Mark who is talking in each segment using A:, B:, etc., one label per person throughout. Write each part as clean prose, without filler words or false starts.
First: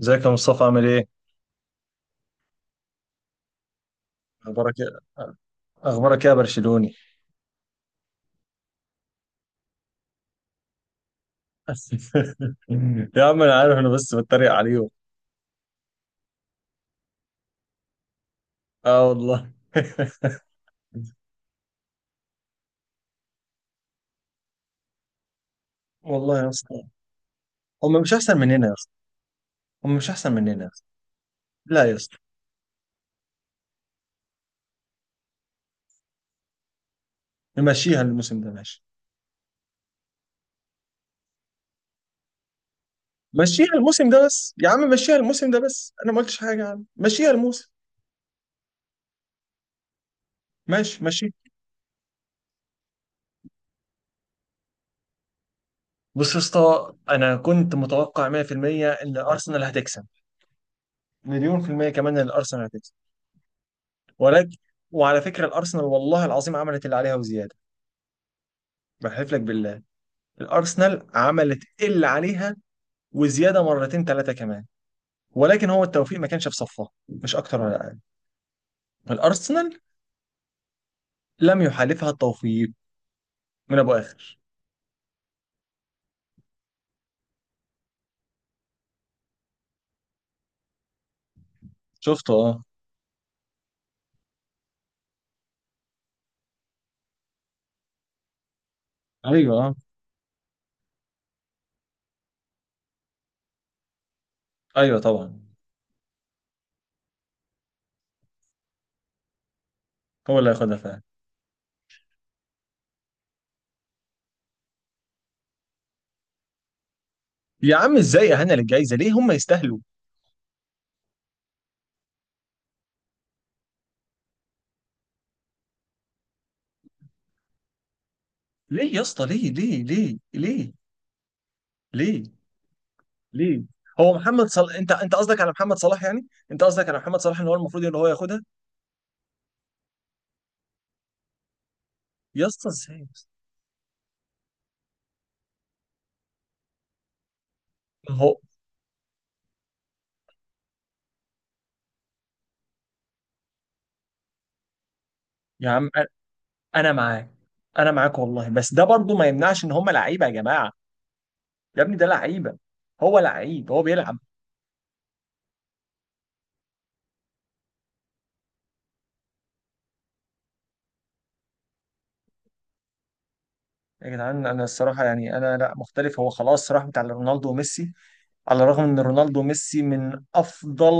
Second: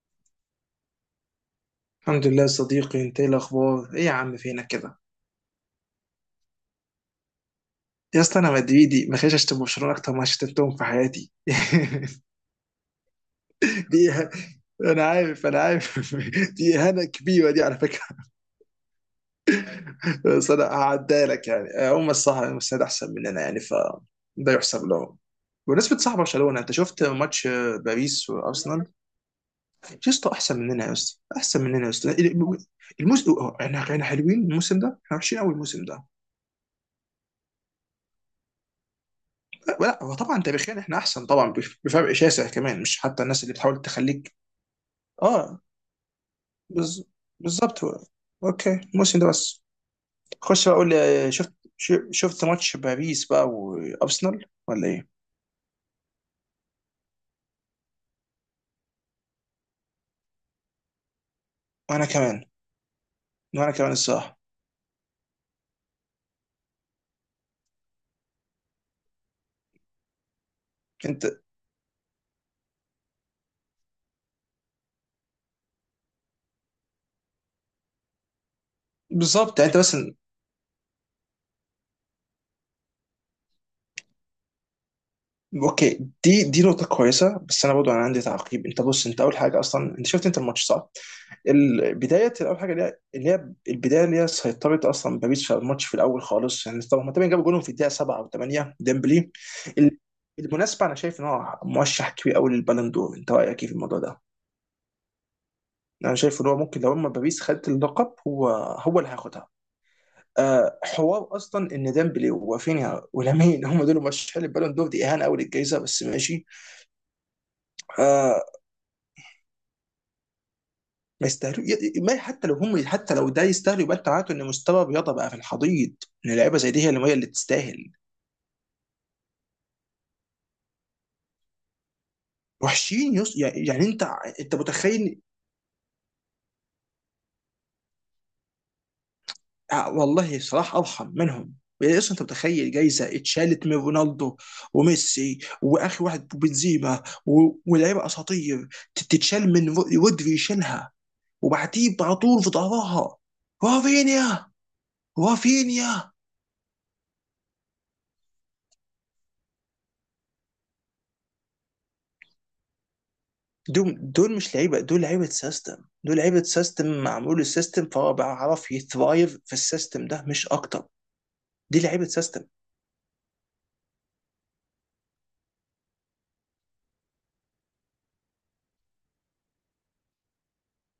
A: ازيك يا مصطفى عامل ايه؟
B: الحمد لله يا صديقي، انت ايه الاخبار؟ ايه يا عم فينك
A: اخبارك ايه؟
B: كده؟
A: اخبارك ايه يا برشلوني؟
B: يا اسطى انا مدريدي، ما خليش اشتم برشلونه اكتر ما شتمتهم في حياتي.
A: يا عم، انا عارف، انا
B: دي
A: بس
B: إه-
A: بتريق عليهم.
B: انا عارف، دي اهانه كبيره دي على فكره.
A: اه والله.
B: بس انا هعديها لك، يعني هم الصح، هم السيد، احسن مننا يعني ف ده يحسب لهم. بمناسبة صح
A: والله يا
B: برشلونة، انت
A: اسطى،
B: شفت ماتش
A: هم مش
B: باريس
A: احسن مننا يا
B: وارسنال؟
A: اسطى، هم
B: يا
A: مش احسن
B: اسطى احسن
A: مننا يا اسطى.
B: مننا، يا اسطى احسن
A: لا
B: مننا يا
A: يا
B: اسطى.
A: اسطى.
B: الموسم. احنا حلوين الموسم ده، احنا وحشين قوي الموسم ده.
A: نمشيها الموسم ده ماشي.
B: لا هو طبعا تاريخيا احنا احسن طبعا، بفرق شاسع كمان، مش حتى الناس اللي
A: مشيها
B: بتحاول
A: الموسم ده
B: تخليك.
A: بس يا عم، مشيها الموسم ده
B: اه.
A: بس انا ما قلتش حاجه يا عم،
B: بز...
A: مشيها الموسم.
B: بالظبط هو. اوكي الموسم ده بس. خش بقى قول
A: ماشي
B: لي آه،
A: ماشي.
B: شفت ماتش باريس بقى وارسنال ولا ايه؟
A: بص يا اسطى، انا كنت متوقع 100% ان ارسنال هتكسب، مليون في المية
B: وانا
A: كمان ان
B: كمان،
A: الارسنال هتكسب،
B: وانا كمان الصراحه.
A: ولكن، وعلى فكره الارسنال والله العظيم عملت اللي عليها وزياده. بحلف لك بالله، الارسنال
B: انت
A: عملت اللي عليها وزياده مرتين ثلاثه كمان، ولكن هو التوفيق ما كانش في صفها، مش اكتر ولا اقل.
B: بالظبط يعني انت
A: الارسنال
B: بس.
A: لم يحالفها التوفيق من ابو اخر.
B: اوكي دي نقطة كويسة، بس انا برضو انا عندي تعقيب. انت بص انت اول حاجة اصلا، انت شفت انت الماتش صح؟
A: شفته
B: البداية اول
A: اه.
B: حاجة اللي هي البداية اللي هي سيطرت اصلا باريس على الماتش في الاول خالص، يعني طبعا هما تقريبا جابوا جولهم في الدقيقة 7 او 8، ديمبلي.
A: ايوه اه.
B: ال- بالمناسبة انا شايف ان هو مرشح كبير قوي للبالون دور، انت رأيك ايه في الموضوع ده؟
A: ايوه طبعا.
B: انا شايف ان هو ممكن لو اما باريس خدت اللقب، هو اللي هياخدها.
A: هو اللي هياخدها
B: آه،
A: فعلا.
B: حوار اصلا ان ديمبلي ورافينيا ولامين هم دول مرشحين للبالون دور، دي اهانه قوي للجائزه بس ماشي.
A: يا عم، ازاي يا
B: آه،
A: هنا للجايزه، ليه هم يستاهلوا.
B: ما يستاهلوا. ما حتى لو هم، حتى لو ده يستاهل، يبقى انت معناته ان مستوى الرياضه بقى في الحضيض، ان لعيبه زي دي هي اللي تستاهل.
A: ليه يا اسطى، ليه ليه ليه ليه، ليه،
B: وحشين.
A: ليه.
B: يعني انت،
A: هو محمد
B: انت
A: صلاح، انت
B: متخيل؟
A: قصدك على محمد صلاح، يعني انت قصدك على محمد صلاح ان هو المفروض ان هو ياخدها.
B: آه، والله صلاح ارحم منهم. اصلا انت
A: يا اسطى،
B: متخيل
A: ازاي يا
B: جايزه
A: اسطى؟
B: اتشالت من رونالدو وميسي واخر واحد بنزيما و... ولاعيبه
A: هو.
B: اساطير، تتشال من رودري يشيلها وبعديه على طول في ظهرها رافينيا،
A: يا عم،
B: رافينيا.
A: انا معاك. انا معاك والله، بس ده برضو ما يمنعش ان هم لعيبه يا جماعه، يا ابني ده لعيبه، هو لعيب هو
B: دول
A: بيلعب.
B: دول مش لعيبه، دول لعيبه سيستم. دول لعيبه سيستم معمول السيستم، فهو بيعرف يثرايف في السيستم ده مش اكتر. دي لعيبه سيستم.
A: يا جدعان، انا الصراحه يعني انا لا مختلف، هو خلاص راح بتاع رونالدو وميسي، على الرغم ان رونالدو وميسي من افضل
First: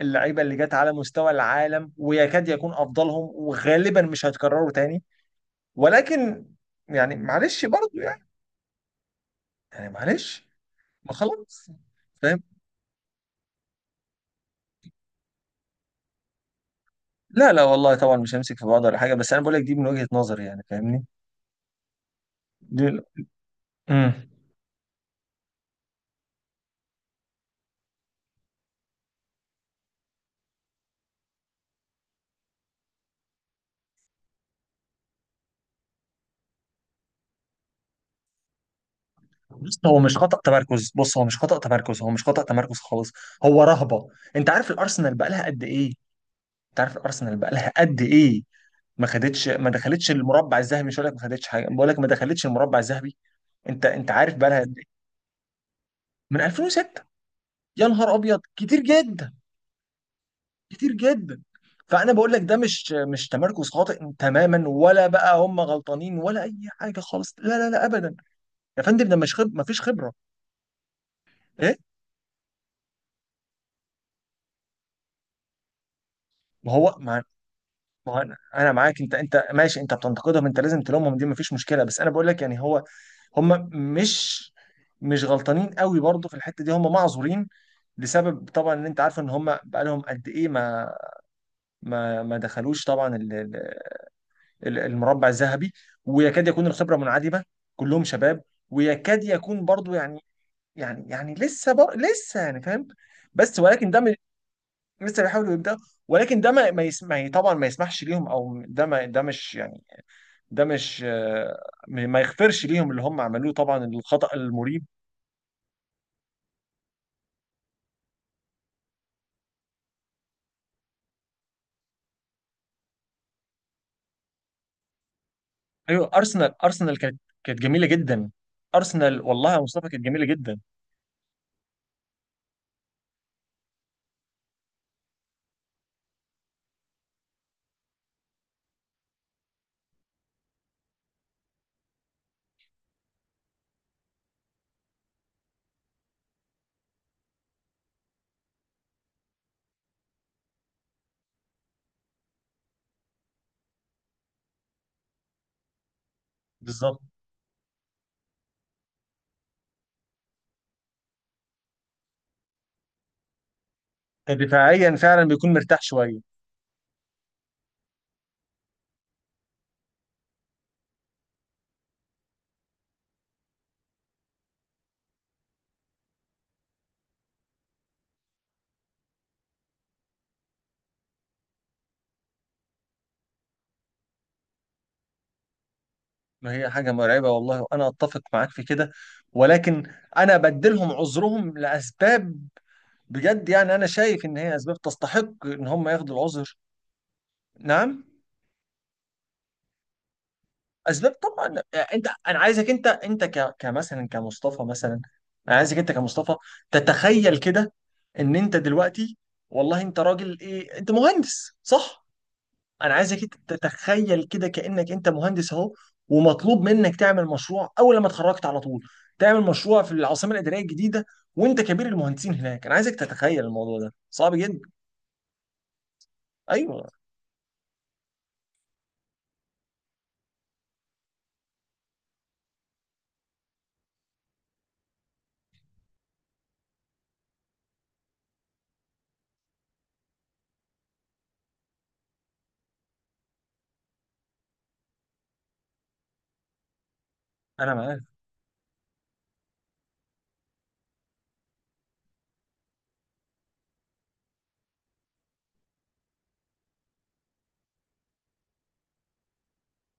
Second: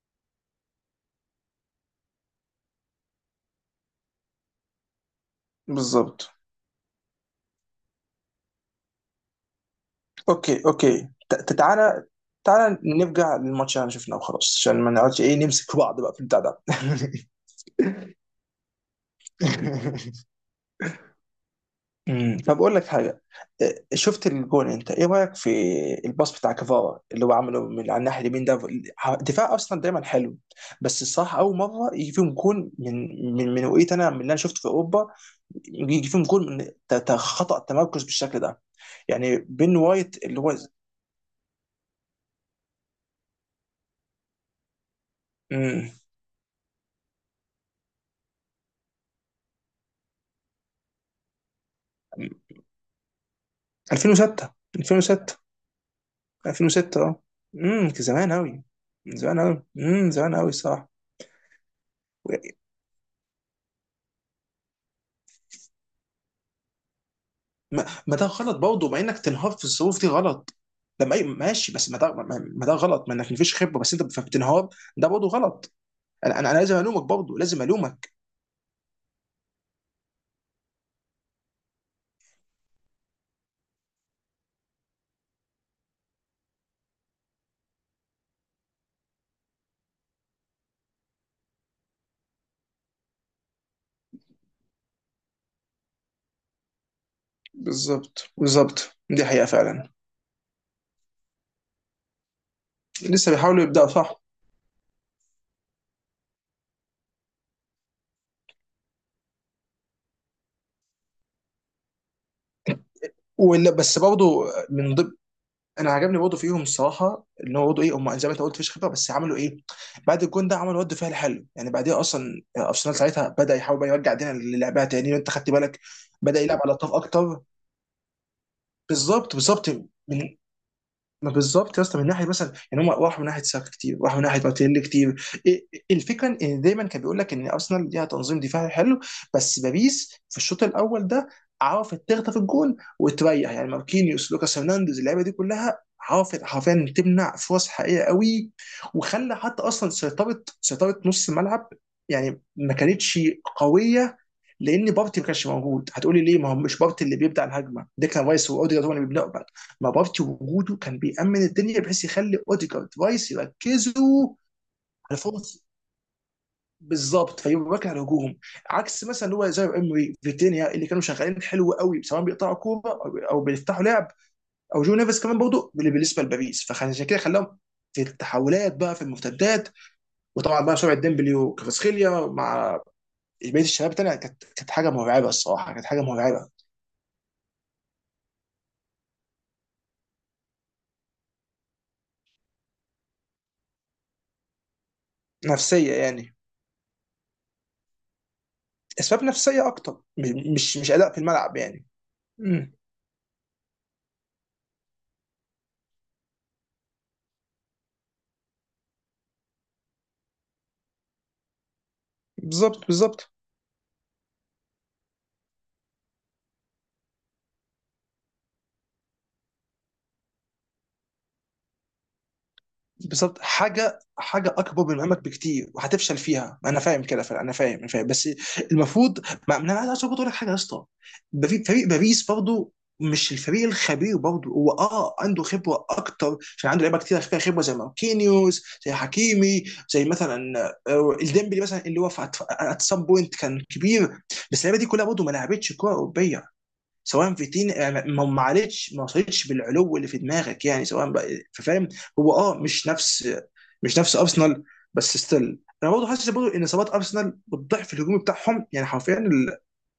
A: اللعيبه اللي جت على مستوى العالم، ويكاد يكون افضلهم، وغالبا مش هيتكرروا تاني.
B: بالظبط.
A: ولكن، يعني معلش برضو يعني، يعني معلش.
B: اوكي اوكي،
A: ما خلاص،
B: تعالى،
A: فاهم.
B: تعالى نرجع للماتش اللي احنا شفناه وخلاص عشان ما نقعدش ايه نمسك بعض بقى في البتاع ده.
A: لا لا والله طبعا، مش همسك في بعض ولا حاجه، بس انا بقول لك دي من وجهه نظري، يعني فاهمني.
B: طب اقول
A: دي
B: لك حاجه. إيه،
A: امم
B: شفت الجون؟ انت ايه رايك في الباص بتاع كفارا اللي هو عمله من على الناحيه اليمين ده؟ دفاع اصلا دايما حلو، بس الصراحه اول مره يجي فيهم جون من، من وقيت انا من اللي انا شفته في اوروبا، يجي فيهم جون من خطا تمركز بالشكل ده، يعني بين
A: بص هو مش
B: وايت
A: خطأ
B: اللي هو.
A: تمركز، بص هو مش خطأ تمركز، هو مش خطأ تمركز خالص. هو رهبة. انت عارف الارسنال بقى لها قد ايه،
B: امم
A: انت عارف الارسنال بقى لها قد ايه. ما خدتش، ما دخلتش المربع الذهبي، مش هقول لك ما خدتش حاجه، بقول لك ما دخلتش المربع الذهبي. انت عارف بقى
B: 2006.
A: لها قد ايه،
B: 2006.
A: من
B: 2006.
A: 2006.
B: اه.
A: يا نهار
B: زمان
A: ابيض،
B: قوي.
A: كتير جدا،
B: زمان قوي. زمان قوي الصراحه.
A: كتير جدا. فانا بقول لك ده مش تمركز خاطئ تماما، ولا بقى هم غلطانين ولا اي حاجه خالص، لا لا لا
B: ما,
A: ابدا.
B: ما ده غلط
A: يا
B: برضه، مع
A: فندم، ده
B: انك
A: مش
B: تنهار
A: خب... ما
B: في
A: فيش
B: الظروف دي
A: خبره.
B: غلط. لما أي ماشي،
A: ايه،
B: بس ما ده ما، ما ده غلط ما انك مفيش خبره بس انت بتنهار ده برضه غلط. انا
A: ما
B: لازم
A: هو
B: الومك
A: ما
B: برضه، لازم
A: ما
B: الومك.
A: هو انا معاك، انت ماشي، انت بتنتقدهم، انت لازم تلومهم، دي مفيش مشكله، بس انا بقول لك يعني هو، هم مش، مش غلطانين قوي برضه في الحته دي، هم معذورين لسبب طبعا، ان انت عارف ان هم بقالهم قد ايه، ما دخلوش طبعا المربع الذهبي، ويكاد يكون الخبره منعدمه، كلهم
B: بالظبط
A: شباب،
B: بالظبط،
A: ويكاد
B: دي حقيقه
A: يكون
B: فعلا.
A: برضه يعني، يعني لسه لسه يعني فاهم،
B: لسه
A: بس
B: بيحاولوا يبداوا
A: ولكن
B: صح.
A: لسه بيحاولوا يبدأ، ولكن ده ما ما يسمع طبعا، ما يسمحش ليهم، او ده ما، ده مش يعني، ده مش ما يغفرش ليهم اللي هم عملوه
B: ولا
A: طبعا،
B: بس
A: الخطأ
B: برضه.
A: المريب.
B: من ضمن. انا عجبني برضه فيهم الصراحه ان هو برضه ايه، هم زي ما انت قلت مفيش خبره، بس عملوا ايه؟ بعد الجون ده عملوا رد فعل حلو، يعني بعديها اصلا ارسنال ساعتها بدا يحاول بقى يرجع دينا للعبها تاني، وانت خدت بالك
A: ايوه،
B: بدا
A: ارسنال
B: يلعب على الطرف
A: ارسنال كانت
B: اكتر.
A: كانت جميله جدا. ارسنال
B: بالظبط
A: والله يا
B: بالظبط.
A: مصطفى كانت
B: من،
A: جميله جدا.
B: ما بالظبط يا اسطى، من ناحيه مثلا يعني هم راحوا من ناحيه ساكا كتير، راحوا من ناحيه مارتينيلي كتير. إيه، الفكره ان دايما كان بيقول لك ان ارسنال ليها تنظيم دفاعي حلو، بس باريس في الشوط الاول ده عرفت تخطف الجون وتريح. يعني ماركينيوس لوكاس هرنانديز اللعيبه دي كلها عرفت حرفيا تمنع فرص حقيقيه قوي، وخلى حتى اصلا سيطره نص الملعب يعني ما كانتش قويه، لان بابتي ما كانش موجود. هتقولي ليه؟ ما هو مش
A: بالظبط.
B: بابتي اللي بيبدا الهجمه، ديكلان رايس واوديجارد هم اللي بيبداوا بقى، ما بابتي وجوده كان بيامن الدنيا بحيث يخلي اوديجارد رايس يركزوا
A: كان دفاعيا
B: على
A: فعلا بيكون
B: فرص.
A: مرتاح شويه.
B: بالظبط فيبقى على الهجوم، عكس مثلا اللي هو زي امري فيتينيا اللي كانوا شغالين حلو قوي، سواء بيقطعوا كوره او بيفتحوا لعب، او جو نيفيس كمان برضه اللي بالنسبه لباريس. فعشان كده خلاهم في التحولات بقى، في المرتدات. وطبعا بقى سرعه ديمبلي وكفاسخيليا مع بقيه الشباب الثانيه كانت حاجه مرعبه الصراحه، كانت حاجه مرعبه.
A: ما هي حاجه مرعبه والله، وانا اتفق معاك في كده، ولكن انا بدلهم عذرهم لاسباب، بجد يعني انا شايف ان هي اسباب تستحق ان هم
B: نفسيه
A: ياخدوا
B: يعني،
A: العذر. نعم.
B: اسباب نفسيه اكتر، مش
A: اسباب
B: اداء في الملعب
A: طبعا.
B: يعني.
A: انت، انا عايزك،
B: مم.
A: انت كمثلا كمصطفى مثلا. انا عايزك انت كمصطفى تتخيل كده، ان انت دلوقتي، والله انت راجل ايه، انت مهندس صح.
B: بالظبط
A: انا عايزك
B: بالظبط.
A: انت تتخيل كده، كانك انت مهندس اهو، ومطلوب منك تعمل مشروع اول لما اتخرجت على طول، تعمل مشروع في العاصمه الاداريه الجديده، وانت كبير المهندسين هناك. انا عايزك
B: بالظبط،
A: تتخيل الموضوع ده
B: حاجه
A: صعب
B: حاجه
A: جدا.
B: اكبر من مهمك بكتير وهتفشل فيها، انا
A: ايوه.
B: فاهم كده فعلا، انا فاهم، انا فاهم بس المفروض، ما انا عايز برضه اقول لك حاجه يا اسطى. فريق باريس برضه مش الفريق الخبير برضه، هو عنده خبره اكتر عشان عنده لعيبه كتير فيها خبره زي ماركينيوس زي حكيمي، زي مثلا آه، الديمبلي مثلا اللي هو في ات سام بوينت كان كبير، بس اللعيبه دي كلها برضه ما لعبتش كوره اوروبيه سواء فيتين.
A: انا معاك.
B: ما علتش، ما وصلتش بالعلو اللي في دماغك يعني، سواء بقى فاهم هو مش نفس، مش نفس ارسنال. بس ستيل انا برضه حاسس برضه ان اصابات ارسنال والضعف الهجومي بتاعهم يعني حرفيا ال...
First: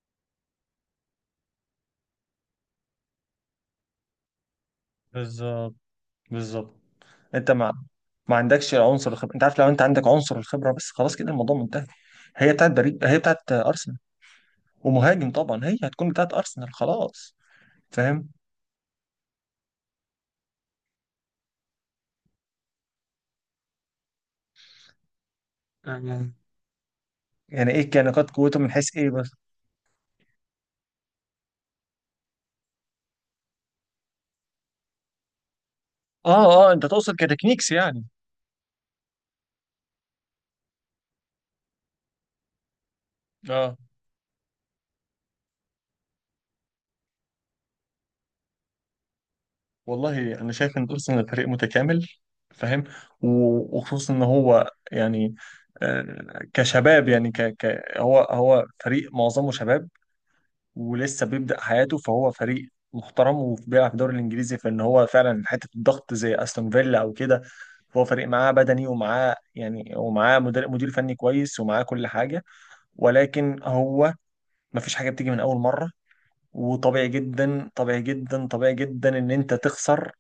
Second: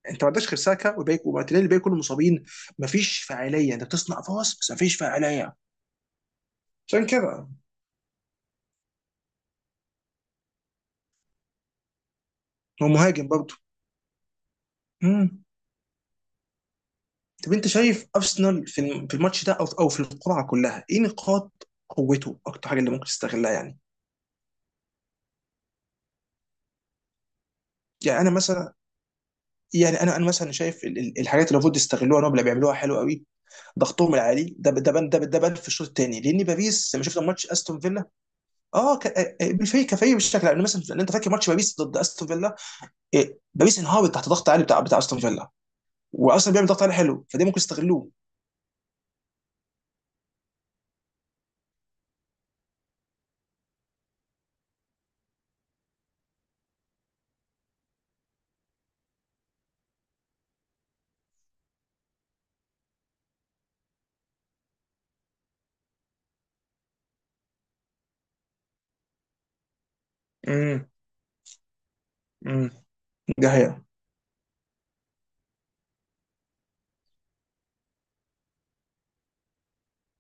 B: انت ما عندكش غير ساكا وباك ومارتينيلي، الباقي كلهم مصابين، ما فيش فاعليه، انت بتصنع فرص بس ما فيش فاعليه،
A: بالظبط بالظبط.
B: عشان كده.
A: انت ما ما عندكش عنصر الخبره، انت عارف، لو انت عندك عنصر الخبره بس، خلاص كده الموضوع منتهي. هي بتاعت
B: هو
A: بريد، هي
B: مهاجم
A: بتاعت
B: برضه.
A: ارسنال، ومهاجم
B: امم
A: طبعا هي هتكون بتاعت ارسنال خلاص.
B: طب انت شايف
A: فاهم.
B: ارسنال في في الماتش ده او في القرعه كلها ايه نقاط قوته، اكتر حاجه اللي ممكن تستغلها يعني؟
A: آه. يعني ايه كان
B: يعني
A: نقاط
B: انا
A: قوته، من
B: مثلا،
A: حيث ايه بس؟
B: يعني انا مثلا شايف الحاجات اللي المفروض يستغلوها نوبل بيعملوها حلو قوي، ضغطهم العالي ده، ده بان، ده بان في الشوط الثاني، لان
A: اه اه، انت
B: باريس لما
A: تقصد
B: شفنا ماتش
A: كتكنيكس
B: استون
A: يعني.
B: فيلا، آه، بالفريق كفريق بالشكل، لان مثلا، لأن انت فاكر ماتش باريس ضد استون فيلا؟ إيه،
A: اه
B: باريس انهارت تحت ضغط عالي بتاع استون فيلا، واصلا بيعمل ضغط عالي حلو، فده ممكن يستغلوه.
A: والله، انا شايف ان ارسنال فريق متكامل. فاهم. وخصوصا ان هو يعني، كشباب يعني، هو فريق معظمه شباب، ولسه بيبدأ حياته، فهو فريق محترم وبيلعب في الدوري الانجليزي، فان هو فعلا حته الضغط زي استون فيلا او كده، فهو فريق معاه بدني، ومعاه يعني، ومعاه مدير
B: امم
A: مدير فني كويس، ومعاه كل حاجه،
B: امم ده
A: ولكن
B: هي.
A: هو، ما فيش حاجه بتيجي من اول مره، وطبيعي جدا، طبيعي جدا، طبيعي جدا، ان انت تخسر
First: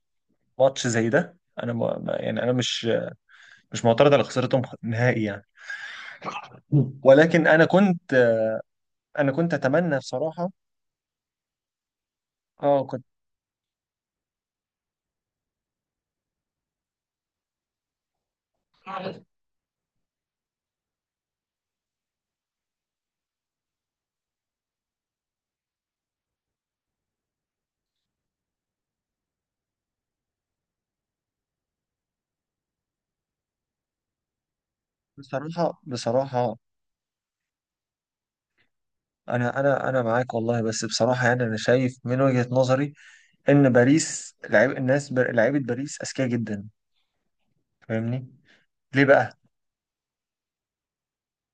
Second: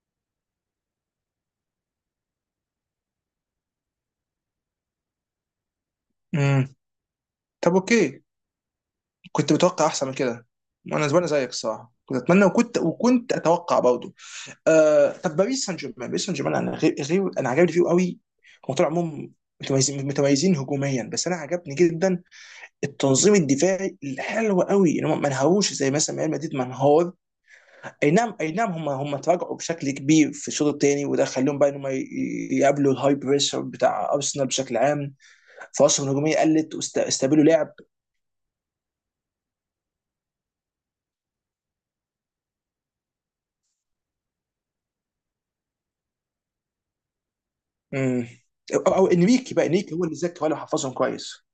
A: ماتش زي ده. انا يعني انا مش، مش معترض على خسارتهم نهائي يعني،
B: امم
A: ولكن انا
B: طب اوكي،
A: كنت، انا
B: كنت
A: كنت
B: متوقع
A: اتمنى
B: احسن من كده.
A: بصراحه.
B: وانا زمان زيك الصراحه كنت اتمنى، وكنت
A: اه كنت.
B: وكنت اتوقع برضه. آه طب باريس سان جيرمان، باريس سان جيرمان انا غير انا عجبني فيه قوي. هم طول عموم متميزين، متميزين هجوميا بس انا عجبني جدا التنظيم الدفاعي الحلو قوي، ان هم ما انهاروش زي مثلا ريال مدريد منهار. اي نعم اي نعم، هم تراجعوا بشكل كبير في الشوط الثاني، وده خليهم بقى ان هم يقابلوا الهاي بريشر بتاع ارسنال بشكل عام،
A: بصراحة،
B: فرصهم الهجوميه
A: بصراحة،
B: قلت واستقبلوا لعب.
A: انا معاك والله، بس بصراحه يعني، انا شايف من وجهه نظري ان باريس لعيبه باريس اذكياء جدا، فاهمني.
B: مم.
A: ليه
B: أو
A: بقى،
B: انريكي بقى، انريكي هو اللي ذاك ولا حفظهم كويس.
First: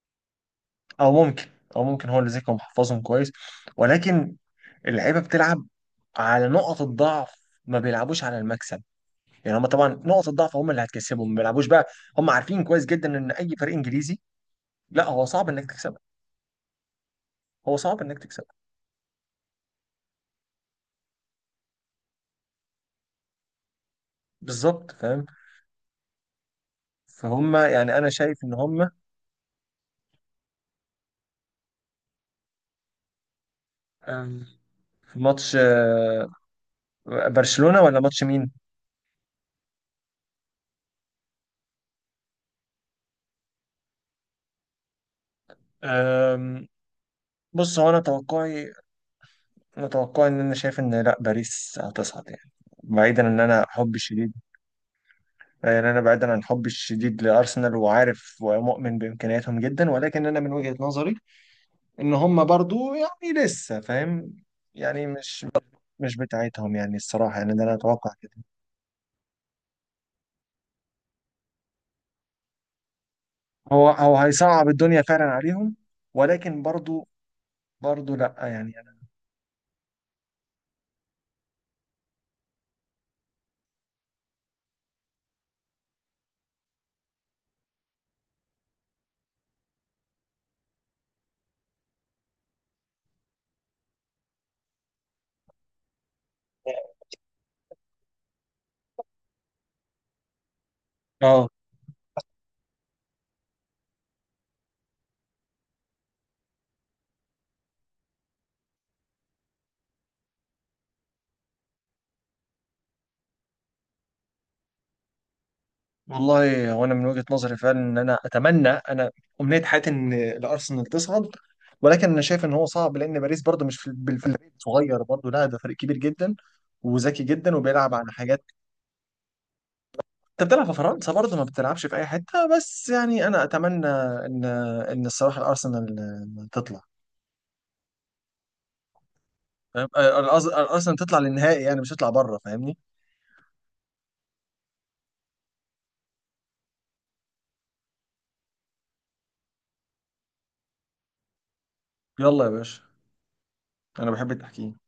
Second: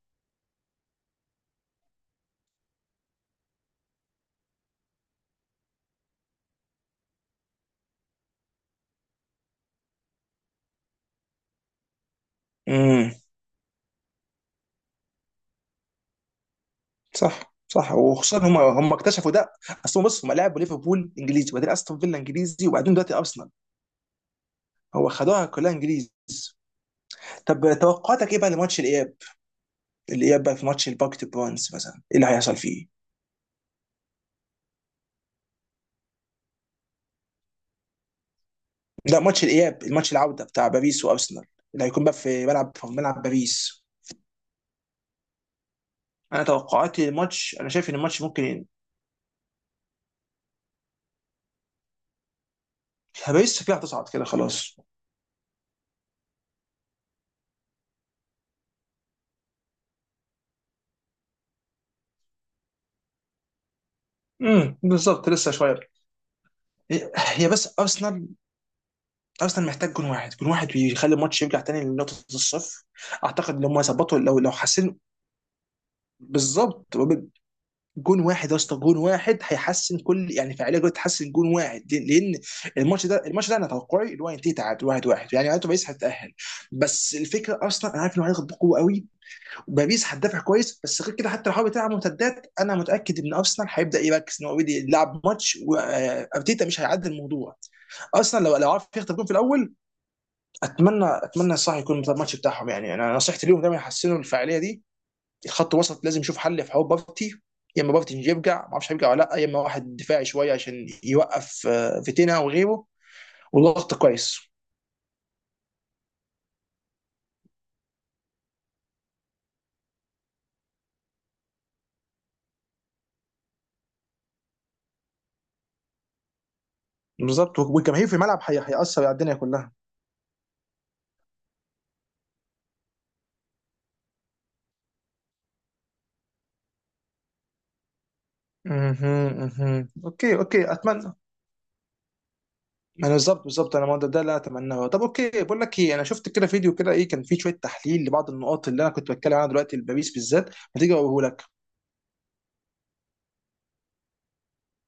A: او ممكن، او ممكن هو اللي ذكي ومحفظهم كويس، ولكن اللعيبه بتلعب على نقط الضعف، ما بيلعبوش على المكسب، يعني هم طبعا نقط الضعف هم اللي هتكسبهم، ما بيلعبوش بقى. هم عارفين كويس
B: مم.
A: جدا ان اي فريق انجليزي، لا هو صعب انك تكسبه،
B: صح
A: هو
B: صح،
A: صعب انك
B: وخصوصا
A: تكسبه.
B: هم اكتشفوا ده. اصل هم بص، هم لعبوا ليفربول انجليزي، وبعدين استون فيلا انجليزي، وبعدين دلوقتي ارسنال،
A: بالظبط
B: هو
A: فاهم.
B: خدوها كلها انجليزي.
A: فهم
B: طب
A: يعني، انا
B: توقعاتك ايه
A: شايف
B: بقى
A: ان
B: لماتش
A: هم،
B: الاياب؟ الاياب بقى في ماتش الباك تو برونز مثلا ايه اللي هيحصل فيه؟
A: آم، في ماتش برشلونة، ولا ماتش مين؟
B: لا ماتش الاياب، الماتش العوده بتاع باريس وارسنال، اللي هيكون بقى في ملعب باريس. انا
A: أم،
B: توقعاتي للماتش، انا
A: بص، هو
B: شايف ان
A: انا
B: الماتش ممكن
A: توقعي، انا توقعي ان، انا شايف ان لا، باريس هتصعد يعني، بعيدا ان
B: باريس
A: انا
B: فيها
A: حبي
B: هتصعد كده
A: الشديد،
B: خلاص.
A: يعني انا بعيدا عن حبي الشديد لارسنال، وعارف ومؤمن بامكانياتهم جدا، ولكن انا من وجهة نظري ان هم برضو يعني لسه فاهم، يعني
B: بالظبط
A: مش،
B: لسه شويه.
A: مش بتاعتهم يعني الصراحة،
B: هي
A: يعني ده انا
B: بس
A: اتوقع
B: ارسنال،
A: كده.
B: ارسنال محتاج جون واحد، جون واحد ويخلي الماتش يرجع تاني لنقطه الصفر. اعتقد لو ما
A: هو
B: ظبطوا لو
A: هيصعب
B: حسن
A: الدنيا فعلا عليهم، ولكن
B: بالظبط.
A: برضو، برضو
B: جون
A: لا
B: واحد يا اسطى،
A: يعني انا.
B: جون واحد هيحسن كل يعني فعاليه، جدا تحسن جون واحد، لأن الماتش ده انا توقعي اللي هو ينتهي تعادل واحد واحد، يعني معناته باريس هتتاهل. بس الفكره ارسنال، انا عارف انه هيضغط بقوه قوي، وباريس هتدافع كويس، بس غير كده حتى لو حاول تلعب مرتدات انا متاكد ان ارسنال هيبدا يركز ان هو اوريدي لعب ماتش وارتيتا مش هيعدي الموضوع. ارسنال لو عرف يخطف جون في الاول، اتمنى،
A: اه
B: صح يكون ده الماتش بتاعهم. يعني انا نصيحتي ليهم دايما يحسنوا الفاعليه دي، الخط الوسط لازم يشوف حل في حوار بابتي، يا اما بابتي يرجع ما اعرفش هيرجع ولا لا، يا اما واحد دفاعي شويه عشان يوقف آه، فيتينا وغيره والضغط كويس.
A: والله هو، انا من وجهة نظري فعلا، ان انا اتمنى انا، امنية حياتي ان الارسنال تصعد، ولكن انا شايف ان هو صعب، لان باريس برضه مش في الفريق صغير برضه، لا ده فريق كبير جدا، وذكي جدا،
B: بالظبط،
A: وبيلعب
B: والجماهير
A: على
B: في الملعب
A: حاجات.
B: هيأثر على الدنيا كلها.
A: انت بتلعب في فرنسا برضه، ما بتلعبش في اي حتة، بس يعني انا اتمنى ان، ان الصراحة الارسنال تطلع.
B: مهم،
A: فاهم؟
B: مهم. اوكي اوكي
A: الارسنال
B: اتمنى.
A: تطلع للنهائي، يعني مش تطلع بره، فاهمني.
B: انا بالظبط بالظبط، انا ما ده، اللي أنا اتمناه. طب اوكي، بقول لك ايه، انا شفت كده فيديو كده، ايه كان فيه شويه تحليل لبعض النقاط اللي انا كنت بتكلم عنها دلوقتي لباريس بالذات، ما تيجي اقوله لك.
A: يلا يا باشا، انا بحب التحكيم.